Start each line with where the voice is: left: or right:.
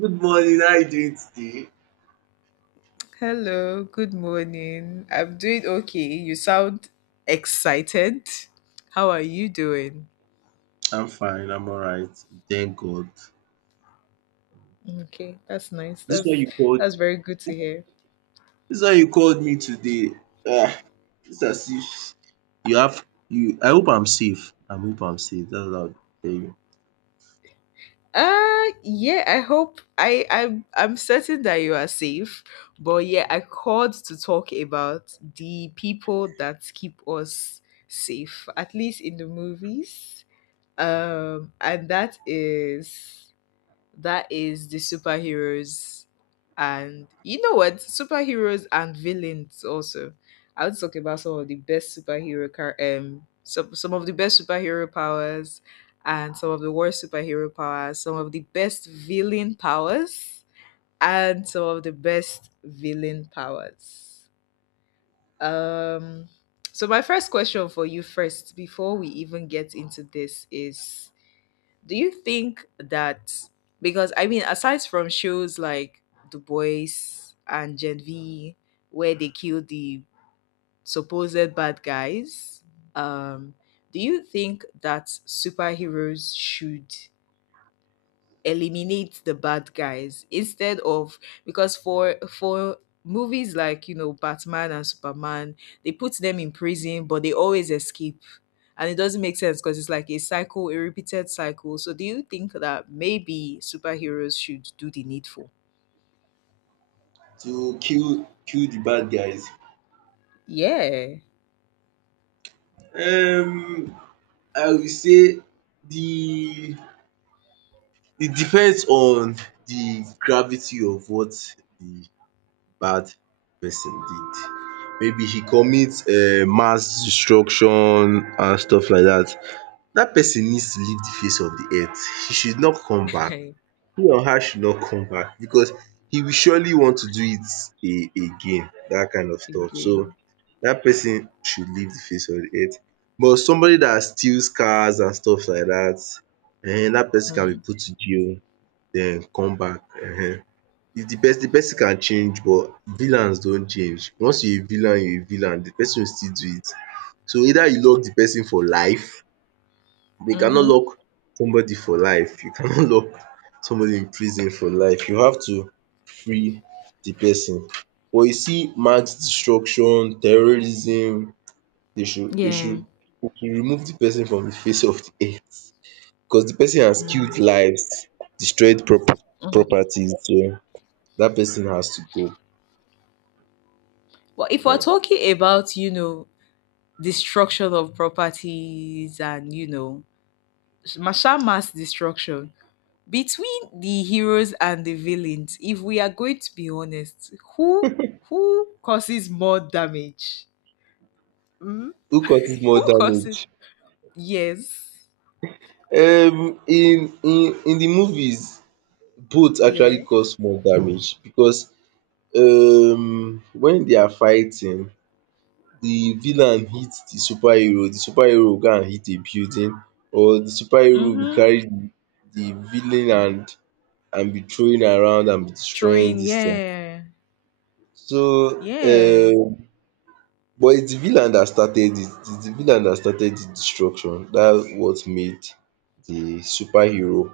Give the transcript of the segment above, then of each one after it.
right: Good morning. How are you doing today?
left: Hello, good morning. I'm doing okay. You sound excited. How are you doing?
right: I'm fine. I'm all right. Thank God.
left: Okay, that's nice.
right: This one
left: That's
right: you called.
left: that's very good to hear.
right: This one you called me today. Ah, it's as if You have you. I hope I'm safe. I hope I'm safe. That's what I'll tell you.
left: Yeah, I hope I'm certain that you are safe. But yeah, I called to talk about the people that keep us safe, at least in the movies. And that is That is the superheroes and you know what? Superheroes and villains also. I would talk about some of the best superhero car some of the best superhero powers and some of the worst superhero powers, some of the best villain powers and some of the best villain powers. Um so my first question for you first before we even get into this is do you think that, because I mean aside from shows like Du Bois and Gen V where they kill the supposed bad guys, um, do you think that superheroes should eliminate the bad guys instead of, because for movies like you know Batman and Superman, they put them in prison but they always escape. And it doesn't make sense because it's like a cycle, a repeated cycle. So do you think that maybe superheroes should do the needful?
right: To kill the bad guys.
left: Yeah.
right: Um, I will say the it depends on the gravity of what the bad person did. Maybe he commits mass destruction and stuff like dat. Dat person needs to leave the face of the earth. He should not come back. He or her should not come back because he will surely want to do it a again. Dat kind of stuff. So
left: Again.
right: dat person should leave the face of the earth. But somebody dat steals cars and stuff like dat, dat person can be
left: Hmm.
right: put to jail and come back if the person can change, but villains don't change. Once you are a villain, you are a villain, the person will still do it. So either you lock the person for life, you cannot
left: Mm-hmm.
right: lock somebody for life, you cannot lock somebody in prison for life. You have to free the person. But you see mass destruction, terrorism, they should they should
left: Yeah.
right: they should remove the person from the face of the earth because the person has
left: Mm,
right: killed lives, destroyed prop
left: mm.
right: properties so dat person has to go.
left: Well, if we're
right: um
left: talking about, you know, destruction of properties and, you know, Masha mass destruction between the heroes and the villains, if we are going to be honest, who causes more damage? Hmm?
right: who causes more
left: Who
right: damage?
left: causes, yes,
right: In the movies, both
left: yeah,
right: actually cause more damage because when they are fighting, the villain hit the superhero will go and hit a building, or the superhero go
left: mm-hmm,
right: carry the villain and be throwing around and be destroying
left: throwing,
right: dis thing.
left: yeah,
right: So
left: yeah,
right: um but it's the villain that started it, it's the villain that started the destruction, that's what made the superhero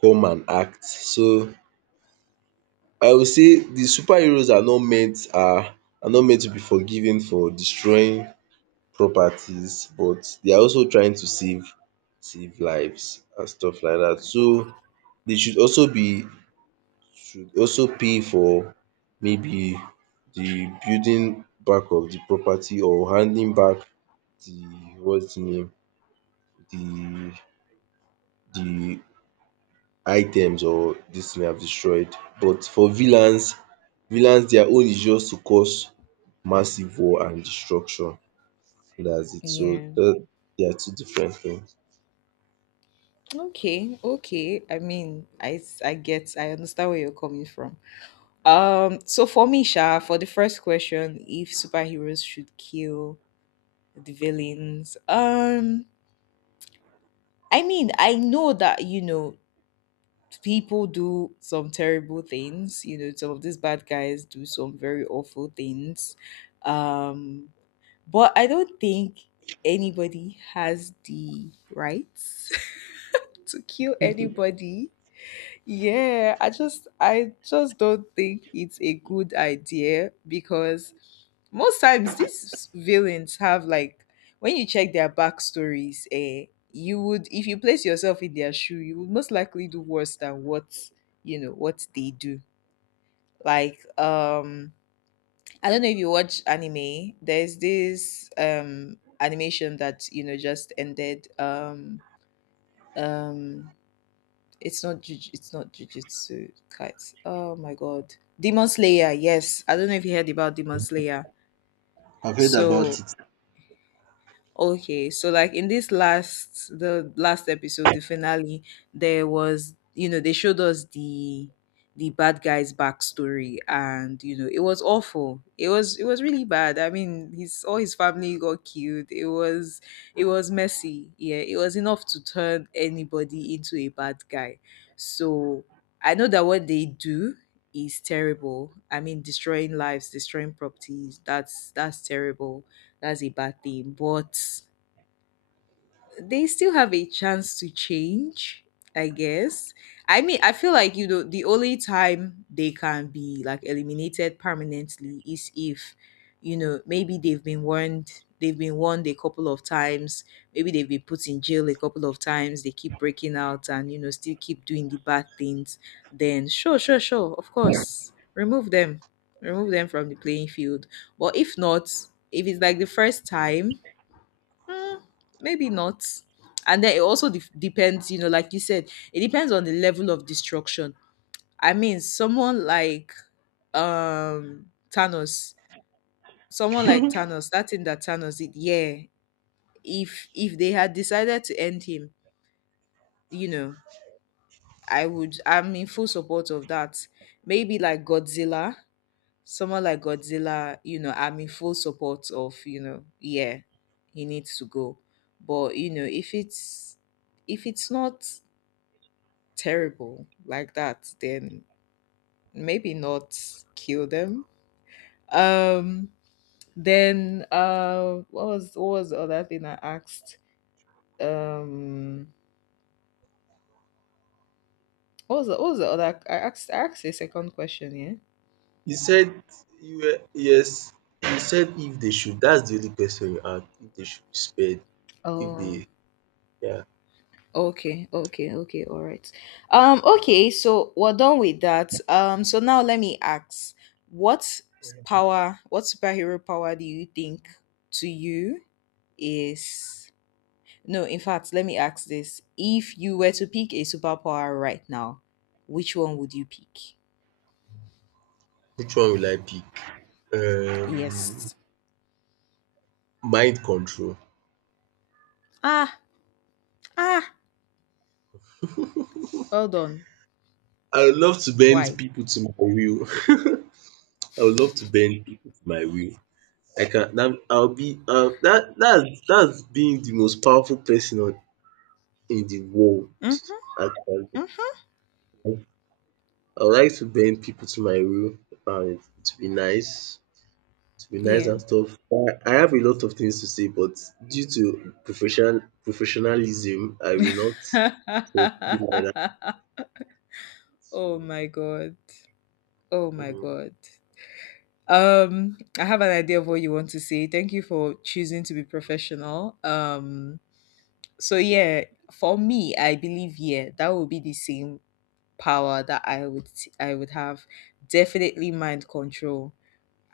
right: come and act. So I will say de superheroes are not meant to be forgiven for destroying properties, but they are also trying to save lives and stuff like dat.
left: like,
right: So dey
left: mm,
right: should also pay for, maybe, de building back of de property, or handing back de, what's de name, de items or dis thing have destroyed. But for villains, villains their own is just to cause massive war and destruction. That's it. So
left: yeah.
right: that, they are two different things.
left: Okay, okay, I mean I get, I understand where you're coming from. So for me sha, for the first question, if superheroes should kill the villains. I mean, I know that, you know, people do some terrible things. You know, some of these bad guys do some very awful things. Um, but I don't think anybody has the rights to kill anybody. Yeah, I just don't think it's a good idea because most times these villains have, like, when you check their backstories, eh, you would, if you place yourself in their shoe, you would most likely do worse than what, you know, what they do. Like um I don't know if you watch anime, there's this animation that you know just ended um it's not juj- it's not Jujutsu Kaisen. Oh my god. Demon Slayer, yes. I don't know if you heard about Demon Slayer.
right: I've heard about
left: So
right: it.
left: okay, so like in this last the last episode, the finale, there was, you know, they showed us the bad guy's backstory, and you know, it was awful. It was, it was really bad. I mean, his, all his family got killed. It was, it was messy. Yeah, it was enough to turn anybody into a bad guy. So I know that what they do is terrible. I mean, destroying lives, destroying properties. That's terrible, that's a bad thing. But they still have a chance to change, I guess. I mean, I feel like, you know, the only time they can be like eliminated permanently is if, you know, maybe they've been warned a couple of times, maybe they've been put in jail a couple of times, they keep breaking out and you know still keep doing the bad things. Then sure, sure, sure, of course, remove them from the playing field. But if not, if it's like the first time, mm, maybe not. And then it also depends, you know, like you said, it depends on the level of destruction. I mean, someone like um Thanos, someone like Thanos, that thing that Thanos did, yeah. If they had decided to end him, you know, I would, I'm in full support of that. Maybe like Godzilla, someone like Godzilla, you know, I'm in full support of, you know, yeah, he needs to go. But you know, if it's, if it's not terrible like that, then maybe not kill them. Um then what was the other thing I asked? Um what was the, what was the other I asked a second question, yeah?
right: You said, you were yes, you said if they should, that's the only question you asked. If they should be spared, if
left: Oh,
right: they yeah.
left: okay, okay, okay, all right. Okay, so we're done with that. So now let me ask, what s- power, what superhero power do you think, to you, is? No, in fact, let me ask this. If you were to pick a superpower right now, which one would you pick?
right: Which one will I pick? um
left: Yes.
right: Mind control.
left: Ah, ah, well done.
right: I would love to bend
left: Why?
right: people to my will. I would love to bend people to my will. I'll be, that's being the most powerful person on in the world,
left: Mm,
right: actually.
left: mhm,
right: I would like to bend people to my will and to be nice,
left: yeah.
right: and stuff. I have a lot of things to say, but due to professionalism, I will not say it like that.
left: Oh
right: So,
left: my god. Oh my
right: mhm.
left: god. I have an idea of what you want to say. Thank you for choosing to be professional. So yeah, for me, I believe, yeah, that would be the same power that I would have. Definitely mind control.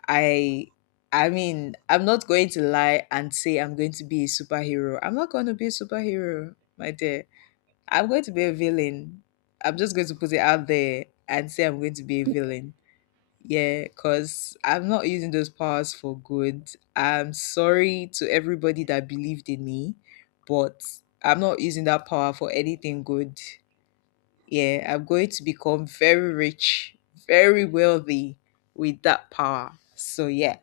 left: I I mean, I'm not going to lie and say I'm going to be a superhero. I'm not going to be a superhero, my dear. I'm going to be a villain. I'm just going to put it out there and say I'm going to be a villain. Yeah, because I'm not using those powers for good. I'm sorry to everybody that believed in me, but I'm not using that power for anything good. Yeah, I'm going to become very rich, very wealthy with that power. So yeah,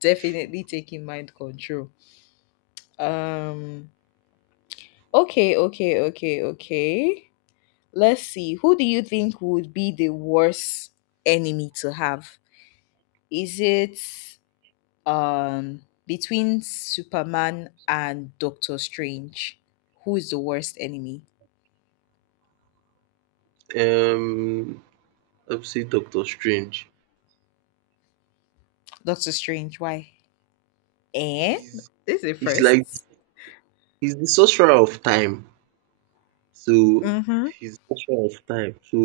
left: definitely taking mind control. Um okay, okay, okay, okay. Let's see. Who do you think would be the worst enemy to have? Is it between Superman and Doctor Strange. Who is the worst enemy?
right: Um, I'd say Doctor Strange.
left: Doctor Strange. Why? Eh?
right: He's
left: This is it
right: he's like
left: first.
right: he's the sorcerer of time. So
left: Mm-hmm.
right: she's pressure of time. So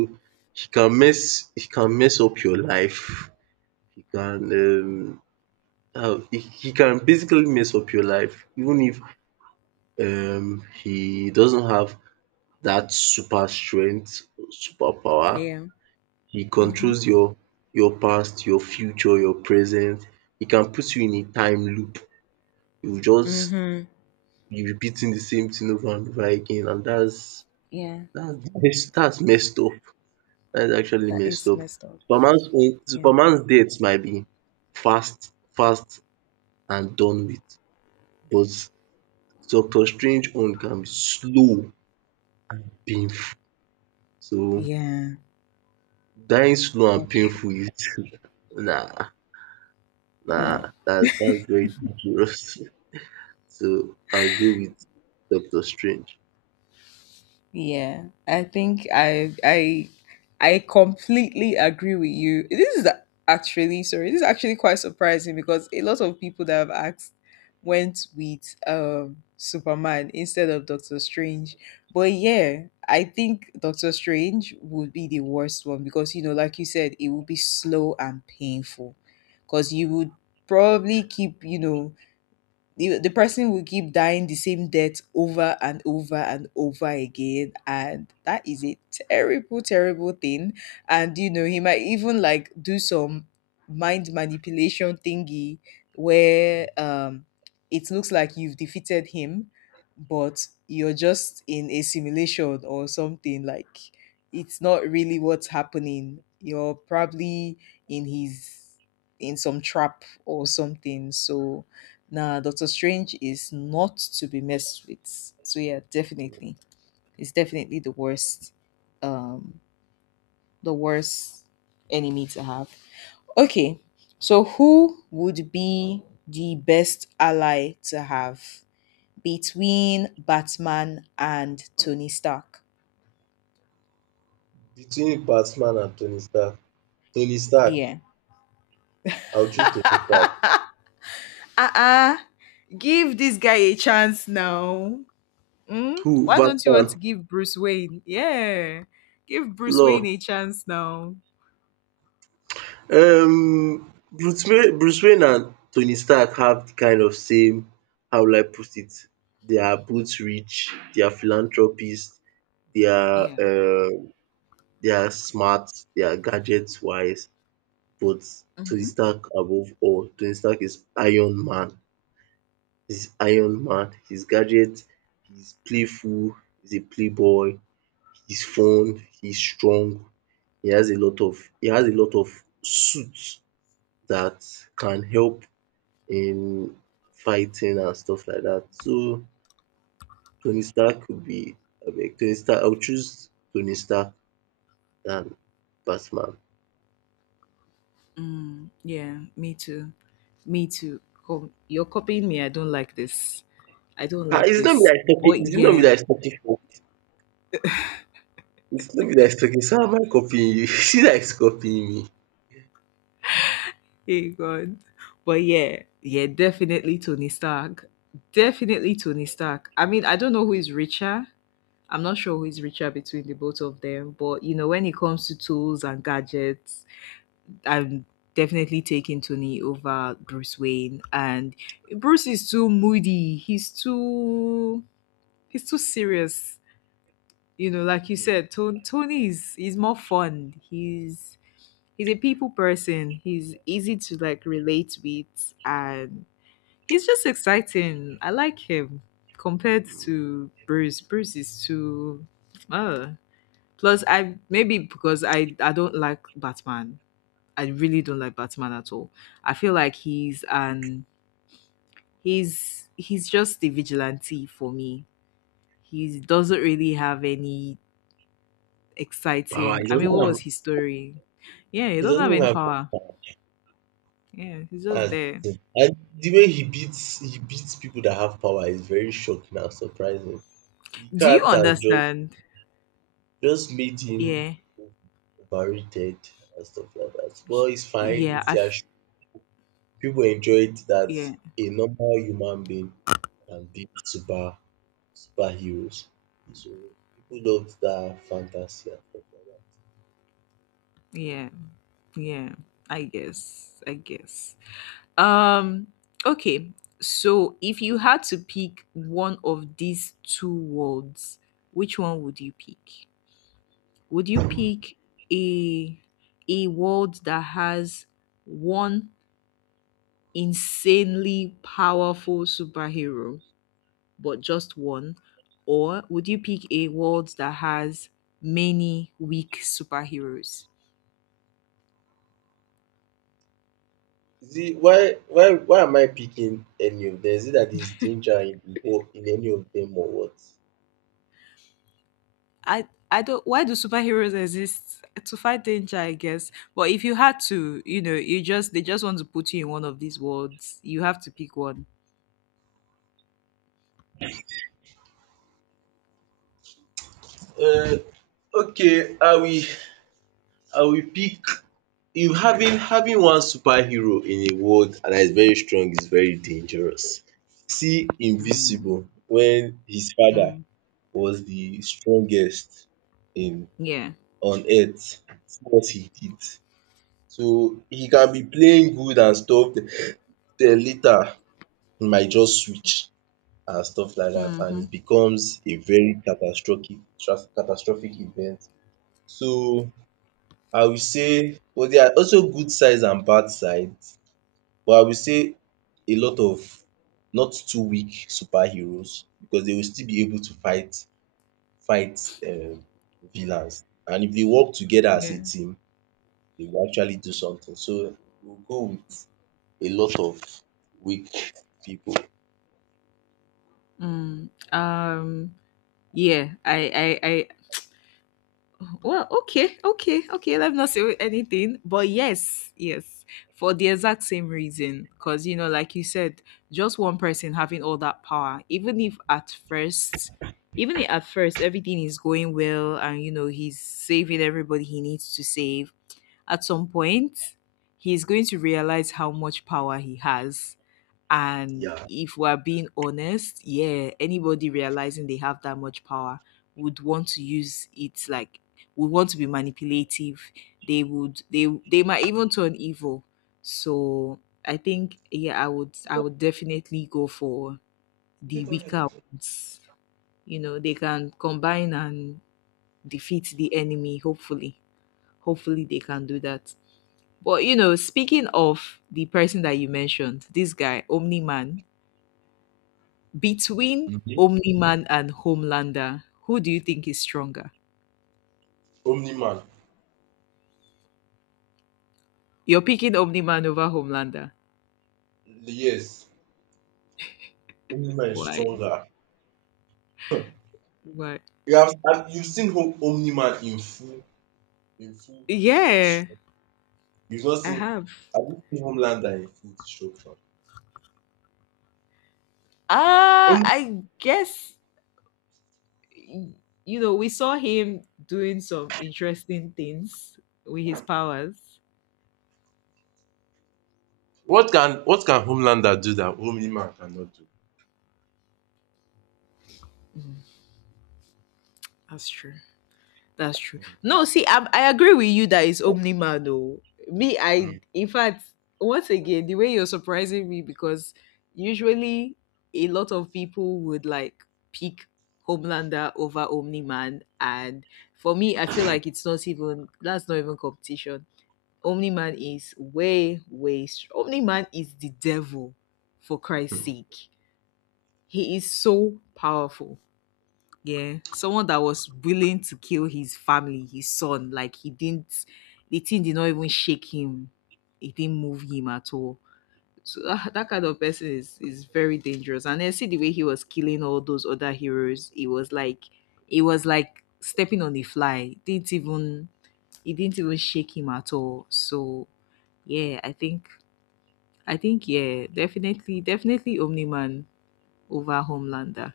right: he can mess up your life. He can how he can basically mess up your life even if he doesn't have that super strength, super power.
left: Yeah.
right: He
left: Mm-hmm.
right: controls your past, your future, your present. He can put you in a time loop. You just
left: Mm-hmm.
right: be repeating the same thing over and over again, and that's
left: Yeah.
right: that's that's messed up. That's actually
left: That
right: messed
left: is
right: up.
left: messed up. Yeah.
right: Superman's death might be fast and done with, but Doctor Strange own can be slow, painful. So
left: Yeah.
right: dying slow and
left: That's true.
right: painful is nah, nah,
left: No.
right: that's very dangerous. So I'll go with Doctor Strange.
left: Yeah, I think I completely agree with you. This is actually, sorry, this is actually quite surprising because a lot of people that have asked went with Superman instead of Doctor Strange. But yeah, I think Doctor Strange would be the worst one because you know, like you said, it would be slow and painful. Because you would probably keep, you know, the person will keep dying the same death over and over and over again, and that is a terrible, terrible thing. And you know, he might even like do some mind manipulation thingy where it looks like you've defeated him, but you're just in a simulation or something, like it's not really what's happening, you're probably in his, in some trap or something. So now Doctor Strange is not to be messed with. So yeah, definitely, it's definitely um, the worst enemy to have. Okay, so who would be the best ally to have between Batman and Tony Stark?
right: Between Batman and Tony Stark. Tony Stark.
left: Yeah.
right: I'll choose Tony Stark.
left: Uh-uh. Give this guy a chance now. Mm?
right: Who?
left: Why don't you want
right: Batman?
left: to give Bruce Wayne? Yeah. Give Bruce Wayne
right: Lor
left: a chance now.
right: um bruce Wayne and Tony Stark have di kind of same, how will I put it? They are both rich. They are philanthropists. They dia
left: Yeah.
right: They are smart. They are gadgets wise. But Tony
left: Mm-hmm.
right: Stark, above all, Tony Stark is Iron Man. He's Iron Man, he's gadget, he's playful, he's a playboy, he's fun, he's strong, he has a lot of suits that can help in fighting and stuff like that. So Tony Stark would be I beg, Tony Stark. I would choose Tony Stark than Batman.
left: Mm, yeah, me too. Me too. Com- You're copying me. I don't like this. I don't
right: Ah,
left: like
right: it's not me
left: this.
right: that is talking.
left: But
right: It's not me
left: yeah.
right: that is talking for. It's not me that is talking. So am I copying you? You see, that is copying me.
left: Hey, God. But yeah. Yeah, definitely Tony Stark. Definitely Tony Stark. I mean, I don't know who is richer. I'm not sure who is richer between the both of them. But, you know, when it comes to tools and gadgets, I'm definitely taking Tony over Bruce Wayne. And Bruce is too moody. He's too serious. You know, like you said, Tony, Tony is, he's more fun. He's a people person. He's easy to like relate with, and he's just exciting. I like him compared to Bruce. Bruce is too. Uh, plus, I, maybe because I don't like Batman, I really don't like Batman at all. I feel like he's just a vigilante for me. He doesn't really have any
right: Wow,
left: exciting.
right: he
left: I mean, what
right: doesn't have.
left: was his story? Yeah, he
right: He
left: doesn't
right: doesn't
left: have
right: even
left: any
right: have much
left: power.
right: power.
left: Yeah, he's just
right: That's
left: there.
right: the thing. And the way he beats people that have power is very shocking and surprising. The
left: Do you
right: character
left: understand?
right: just made him
left: Yeah,
right: overrated and stuff like that. But it's fine.
left: yeah.
right: It's
left: I
right: their
left: f-
right: show. People enjoyed that
left: yeah,
right: a normal human being can be superheroes. So people loved that fantasy and stuff like
left: yeah, yeah. I guess. I guess. Um. Okay. So, if you had to pick one of these two worlds, which one would you pick? Would you pick a a world that has one insanely powerful superhero, but just one, or would you pick a world that has many weak superheroes?
right: that. Is it why am I picking any of them? Is it that there's danger in any of them or what?
left: I don't, why do superheroes exist? To fight danger, I guess. But if you had to, you know, you just, they just want to put you in one of these worlds. You have to pick one.
right: Uh, okay, I will pick you having one superhero in a world that is very strong is very dangerous. See
left: Mm,
right: Invincible when his father
left: mm,
right: was the strongest in
left: yeah.
right: on earth. See what he did. So he can be playing good and stuff, then later he might just switch and stuff like that, and
left: Mm-hmm.
right: it becomes a very catastrophic catastrophic event. So I will say, but there are also good sides and bad sides. But I will say a lot of not too weak superheroes, because they will still be able to fight um villains, and if they work together as
left: Yeah.
right: a team, they will actually do something. So we'll go with a lot of weak people.
left: Mm, um, yeah, well, okay, okay, okay, let me not say anything, but yes, yes, for the exact same reason. Because, you know, like you said, just one person having all that power, even if at first, everything is going well and, you know, he's saving everybody he needs to save, at some point, he's going to realize how much power he has. And
right: Yeah.
left: if we're being honest, yeah, anybody realizing they have that much power would want to use it, would want to be manipulative. They they might even turn evil. So I think, yeah, I would definitely go for the weaker ones. You know, they can combine and defeat the enemy, hopefully. Hopefully they can do that. But you know, speaking of the person that you mentioned, this guy, Omni Man. Between
right: Mhm.
left: Omni-Man and Homelander, who do you think is stronger?
right: Omni Man.
left: You're picking Omni-Man over Homelander.
right: Yes, Omni Man is
left: Why?
right: stronger. Hmm.
left: Why?
right: You have You've seen Home Omni Man in full, in full
left: Yeah,
right: destruction. You've not
left: I
right: seen
left: have.
right: Have you seen Homelander in full destruction?
left: I guess, y- you know, we saw him doing some interesting things with his powers.
right: What can Homelander do that Omni-Man cannot do?
left: Mm, that's true. That's true. No, see, I agree with you that it's Omniman though. Me, I,
right: Mm.
left: in fact, once again, the way you're surprising me, because usually a lot of people would pick Homelander over Omniman, and for me, I feel like it's not even, that's not even competition. Omniman is Omniman is the devil, for Christ's sake. He is so powerful. Yeah, someone that was willing to kill his family, his son. He didn't, the thing did not even shake him. It didn't move him at all. So that kind of person is very dangerous. And then see the way he was killing all those other heroes. It was like stepping on a fly. It didn't even, it didn't even shake him at all. So yeah, I think, yeah, definitely, definitely Omni Man over Homelander.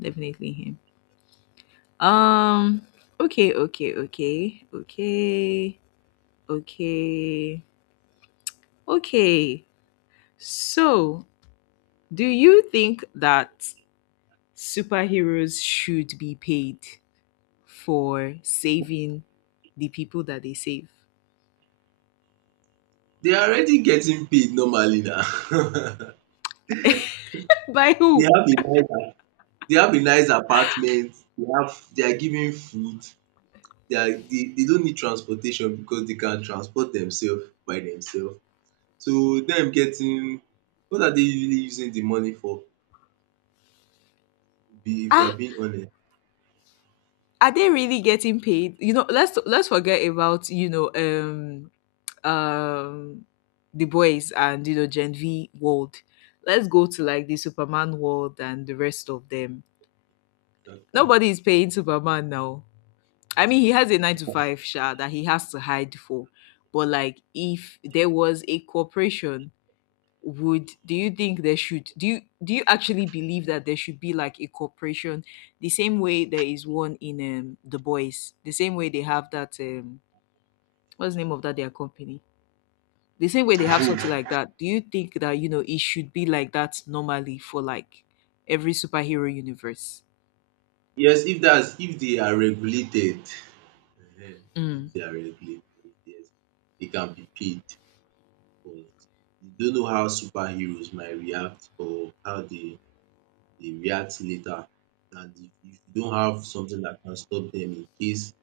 left: Definitely him. Um. Okay. Okay. Okay. Okay. Okay. Okay. So, do you think that superheroes should be paid for saving the people that they save?
right: They are already getting paid normally now.
left: By
right: They
left: who?
right: have a nice apartment, they are giving food, they are they don't need transportation because they can transport themselves by themselves. So them getting what are they really using the money for? Be If we are
left: Ah,
right: being honest.
left: are they really getting paid? You know, let's forget about um the boys and, you know, Gen V world. Let's go to like the Superman world and the rest of them.
right: Okay.
left: Nobody is paying Superman now. I mean, he has a nine to five sha that he has to hide for. But like, if there was a corporation, would do you think there should, do you actually believe that there should be like a corporation the same way there is one in, um, the boys, the same way they have that, what's the name of that, their company, the same way they have something
right: Book.
left: like that. Do you think that, you know, it should be like that normally for like every superhero universe?
right: Yes, if they are regulated. Ehen. If
left: Mm.
right: they are regulated, yes, they can be paid. But you don't know how superheroes might react, or how they react later. And if you don't have something that can stop them in case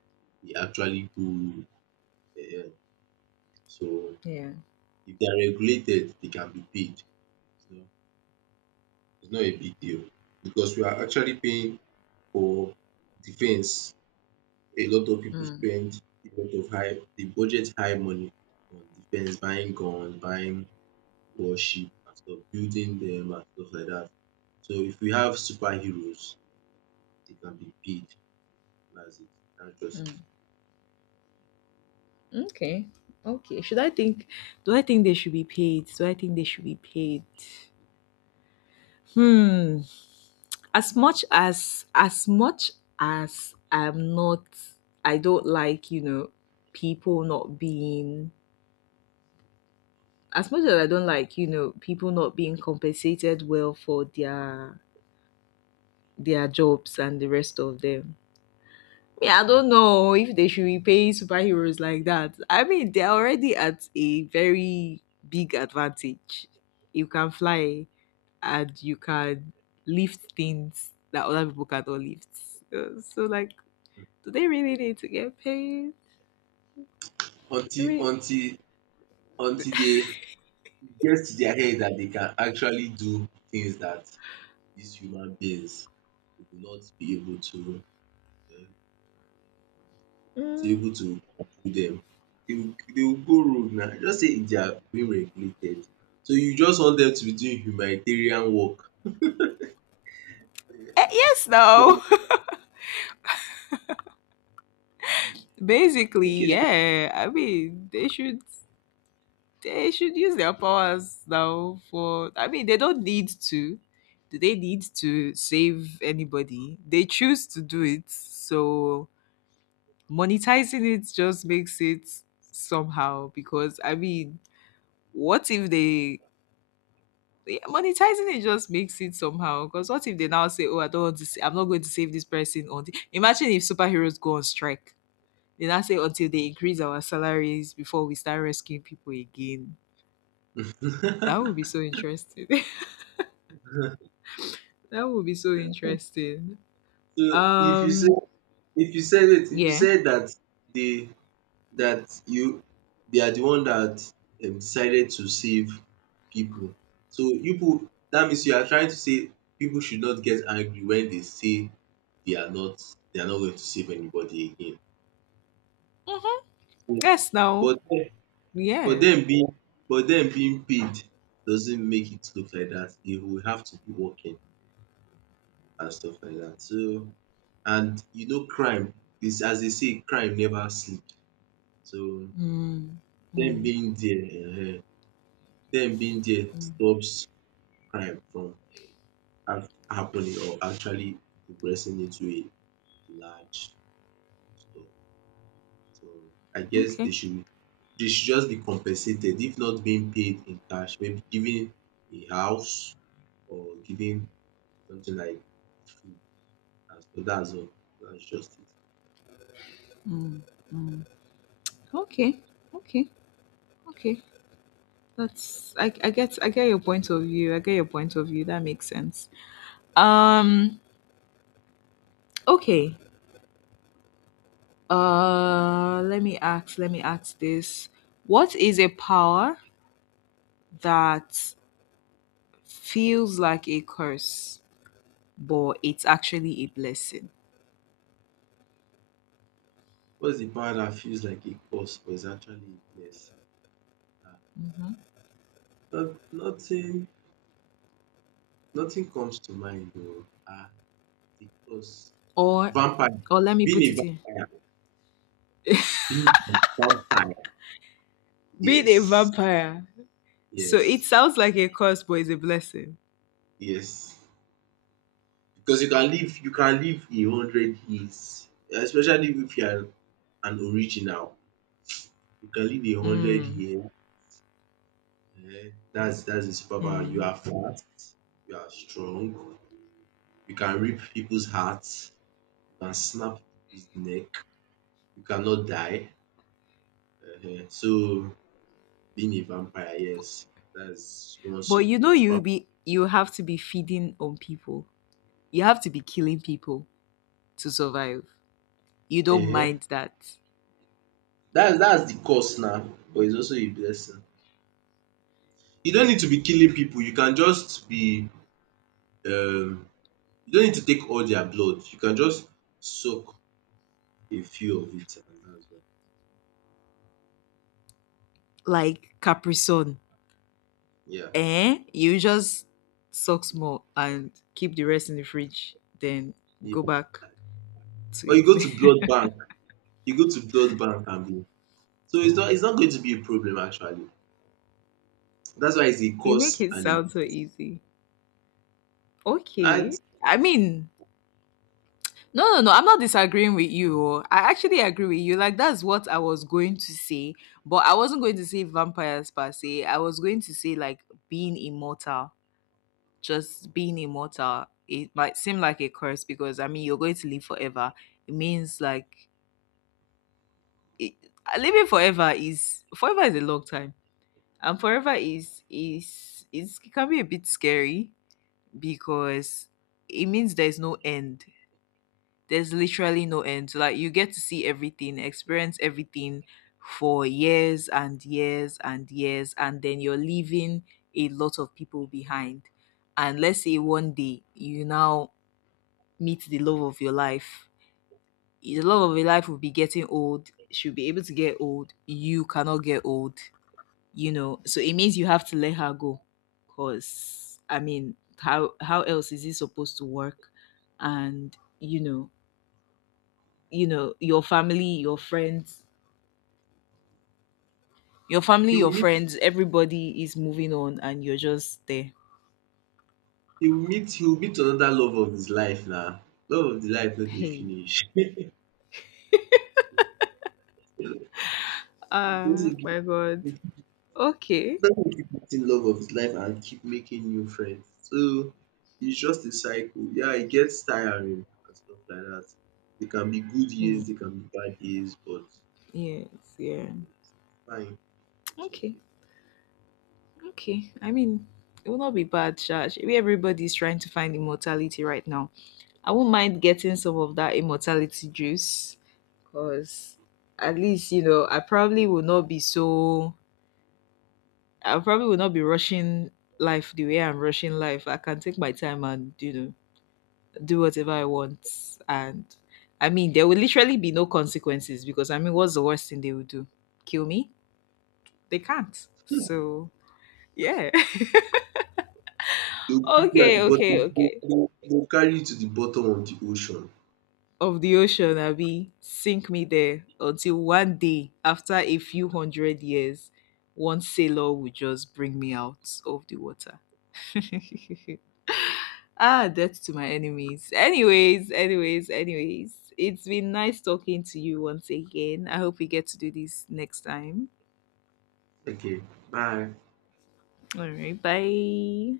right: they actually go, so
left: Yeah.
right: if they are regulated, they can be paid. So it's not a big deal, because we are actually paying for defense. A lot of people
left: Mm.
right: spend a lot of high, they budget high money on defense, buying guns, buying worship and stuff, building them and stuff like that. So if we have superheroes, they can be big. That's it. That's just it.
left: Mm. Okay. Okay. Should I think Do I think they should be paid? Do I think they should be paid? Hmm. As much as I'm not, I don't like, you know, people not being as much as I don't like, you know, people not being compensated well for their jobs and the rest of them. Me, I don't know if they should be paying superheroes like that. I mean, they're already at a very big advantage. You can fly and you can lift things that other people cannot lift. So, like, do they really need to get paid? I mean,
right: Until until until they get to their head that they can actually do things that these human beings will not be able to to
left: mm,
right: able to do them. They will go rogue now. Just say they are being regulated. So you just want them to be doing humanitarian work.
left: eh, yes, no. Basically,
right: Okay.
left: yeah. I mean, they should. They should use their powers now for, I mean, they don't need to, do they need to save anybody? They choose to do it. So monetizing it just makes it somehow, because, I mean, what if they yeah, monetizing it just makes it somehow, because what if they now say, oh, I don't want to I'm not going to save this person on the-" Imagine if superheroes go on strike, they now say, until they increase our salaries, before we start rescuing people again. That would be so interesting. That would be so interesting.
right: So if you say
left: Um,
right: if you said it if you
left: yeah.
right: said that they that you they are the one that decided to save people. So you put that means you are trying to say people should not get angry when they say they are not they are not going to save anybody again.
left: Mm-hmm.
right: Yeah.
left: Yes, no.
right: But then, but
left: Yeah.
right: them being but them being paid doesn't make it look like that. They will have to be working and stuff like that. So, and you know crime is as they say, crime never sleeps. So
left: Mm,
right: them
left: mm,
right: being there, um dem being there
left: mm.
right: stops crime from happening, or actually progressing into a large store. So I guess
left: Okay.
right: they should just be compensated, if not being paid in cash, maybe giving a house or giving something like food and stuff. Dats all, that's just it.
left: Mm, mm. Okay. Okay. Okay. That's I get, I get your point of view. I get your point of view. That makes sense. Um okay. Let me ask this. What is a power that feels like a curse, but it's actually a blessing?
right: What's the power that feels like a curse but is actually a blessing?
left: Mm-hmm.
right: um nothing Nothing comes to mind, oo. Because,
left: Or,
right: vampire
left: let me
right: being
left: put
right: a
left: it in.
right: vampire, being a vampire.
left: Being a
right: Yes,
left: vampire. So it
right: yes,
left: sounds like a curse, but it's a blessing.
right: yes. Because you can live 100 years, especially if you are an original. You can live a hundred
left: Mm,
right: years. Eh. That's a superpower. You
left: mm.
right: are fat, you are strong. You can rip people's hearts. You can snap people's neck. You cannot die. Eh. So being a vampire, yes, that's one
left: But, you know,
right: super.
left: you have to be feeding on people. You have to be killing people to survive. You don't
right: Eh,
left: mind that.
right: That's the curse now, but it's also a blessing. You don't need to be killing people. You can just be um you don't need to take all their blood. You can just suck a few of it, and that's all.
left: Like Capri Sun.
right: Yeah.
left: Eh? You just suck small and keep the rest in the fridge, then
right: Yeah.
left: go back
right: Or
left: to
right: you go to
left: it.
right: blood bank. You go to blood bank, and be so it's not going to be a problem, actually. That's why it's a
left: You make
right: curse
left: it
right: and a
left: sound so easy. Okay.
right: and
left: I mean, no, no, no. I'm not disagreeing with you. Oh. I actually agree with you. Like, that's what I was going to say, but I wasn't going to say vampires per se. I was going to say like being immortal. Just being immortal. It might seem like a curse, because I mean, you're going to live forever. It means it, living forever is, forever is a long time, and forever is, it can be a bit scary, because it means there's no end, there's literally no end. Like, you get to see everything, experience everything for years and years and years, and then you're leaving a lot of people behind. And let's say one day you now meet the love of your life. The love of your life will be getting old. She'll be able to get old. You cannot get old. You know, so it means you have to let her go. Cause I mean, how else is it supposed to work? And you know, you know your family your friends your family,
right: he will
left: your friends, everybody is moving on, and you're just there.
right: meet another love of his life now. Love of the life no dey
left: Hey.
right: finish.
left: Ah,
right: Basically,
left: my god. Okay.
right: let him keep meeting love of his life and keep making new friends. So it's just a cycle. Yeah, it gets tiring and stuff like that. They can be good
left: Hmm.
right: years, they can be bad years, but
left: Yes. Yeah.
right: fine, it's
left: Okay,
right: okay.
left: okay, I mean, it will not be bad Shash. Maybe everybody's trying to find immortality right now. I won't mind getting some of that immortality juice, because at least, you know, I probably will not be rushing life the way I'm rushing life. I can take my time and, you know, do whatever I want. And I mean, there will literally be no consequences, because I mean, what's the worst thing they will do? Kill me? They can't. So yeah.
right: They'll put you at
left: Okay,
right: the
left: okay,
right: bottom,
left: okay.
right: they'll carry you to the bottom of the ocean.
left: Of the ocean, I be sink me there until one day, after a few hundred years, one sailor will just bring me out of the water. Ah, death to my enemies. Anyways, anyways, anyways. It's been nice talking to you once again. I hope we get to do this next time.
right: Okay, bye.
left: All right, bye.